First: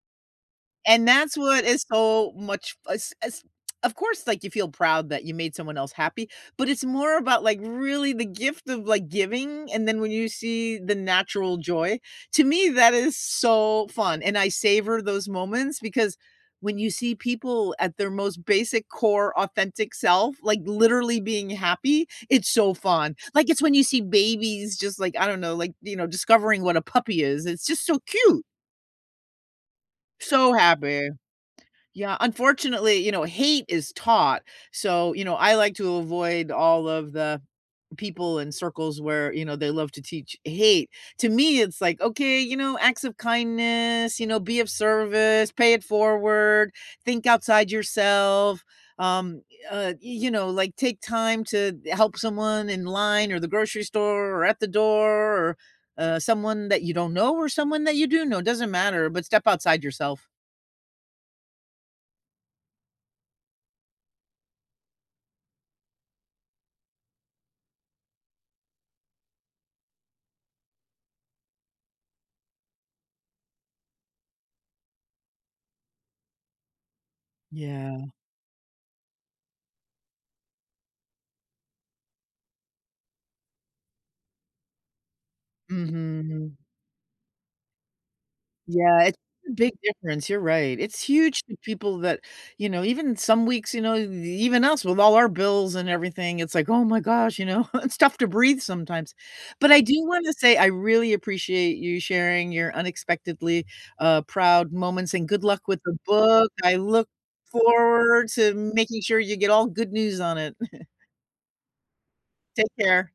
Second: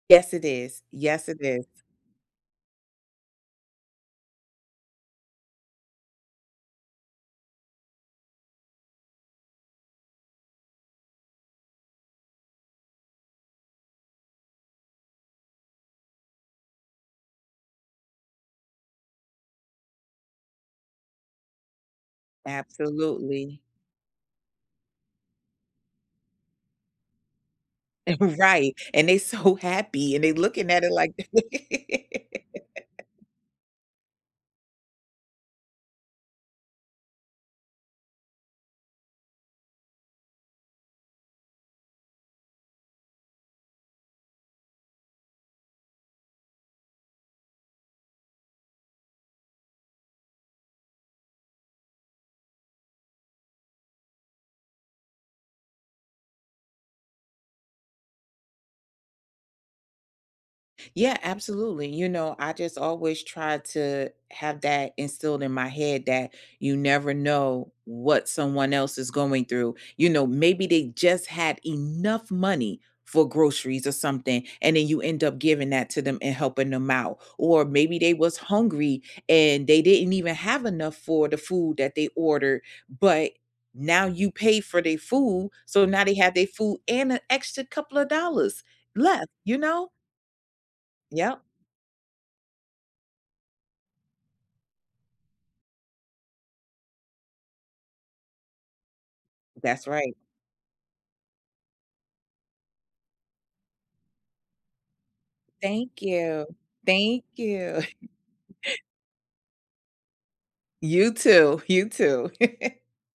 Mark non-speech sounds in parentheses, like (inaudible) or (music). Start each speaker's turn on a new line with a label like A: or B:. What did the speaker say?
A: Yes, it is.
B: And
A: Yes, it
B: that's what
A: is.
B: is so much f as as (tsk) of course, like, you feel proud that you made someone else happy, but it's more about, like, really the gift of, like, giving. And then when you see the natural joy to me, that is so fun. And I savor those moments because when you see people at their most basic core authentic self, like, literally being happy, it's so fun. Like,
A: Absolutely.
B: it's when you see babies just, like, I don't know, like, you know, discovering what a puppy is, it's just so cute.
A: (chuckles) Right. And they so happy, and they
B: So
A: looking at it
B: happy.
A: like
B: Yeah, unfortunately, you know,
A: (laughs)
B: hate is taught. So, you know, I like to avoid all of the people in circles where, you know, they love to teach hate. To me, it's like, okay, you know, acts of kindness, you know, be of service, pay it forward, think outside yourself, um, uh, you know, like, take time to help someone in line or the grocery store or at the door or, uh, someone that you don't know or someone that you do know. It doesn't matter, but step outside yourself.
A: Yeah, absolutely. You know, I just always try to have that instilled in my head that you never know what someone else is going through, you know, maybe they just had enough money for groceries or something. And then you end up giving that to them and helping them out, or maybe
B: Yeah.
A: they was hungry and they didn't even have enough for the food that they ordered, but now you pay for their food. So now they have their
B: Mhm.
A: food and an extra couple of dollars
B: Yeah, it's
A: left,
B: a
A: you
B: big
A: know?
B: difference, you're right. It's
A: Yep.
B: huge to people that, you know, even some weeks, you know, e even us with all our bills and everything, it's like, "Oh my gosh," you know? It's tough to breathe sometimes. But I
A: That's
B: do
A: right.
B: wanna say I really appreciate you sharing your unexpectedly, uh, proud moments, and good luck with the
A: Thank you.
B: book. I look
A: Thank you.
B: forward to
A: (chuckles)
B: making sure you get all good news on it. (chuckles)
A: You too. (chuckles) You too.
B: Take
A: (chuckles)
B: care.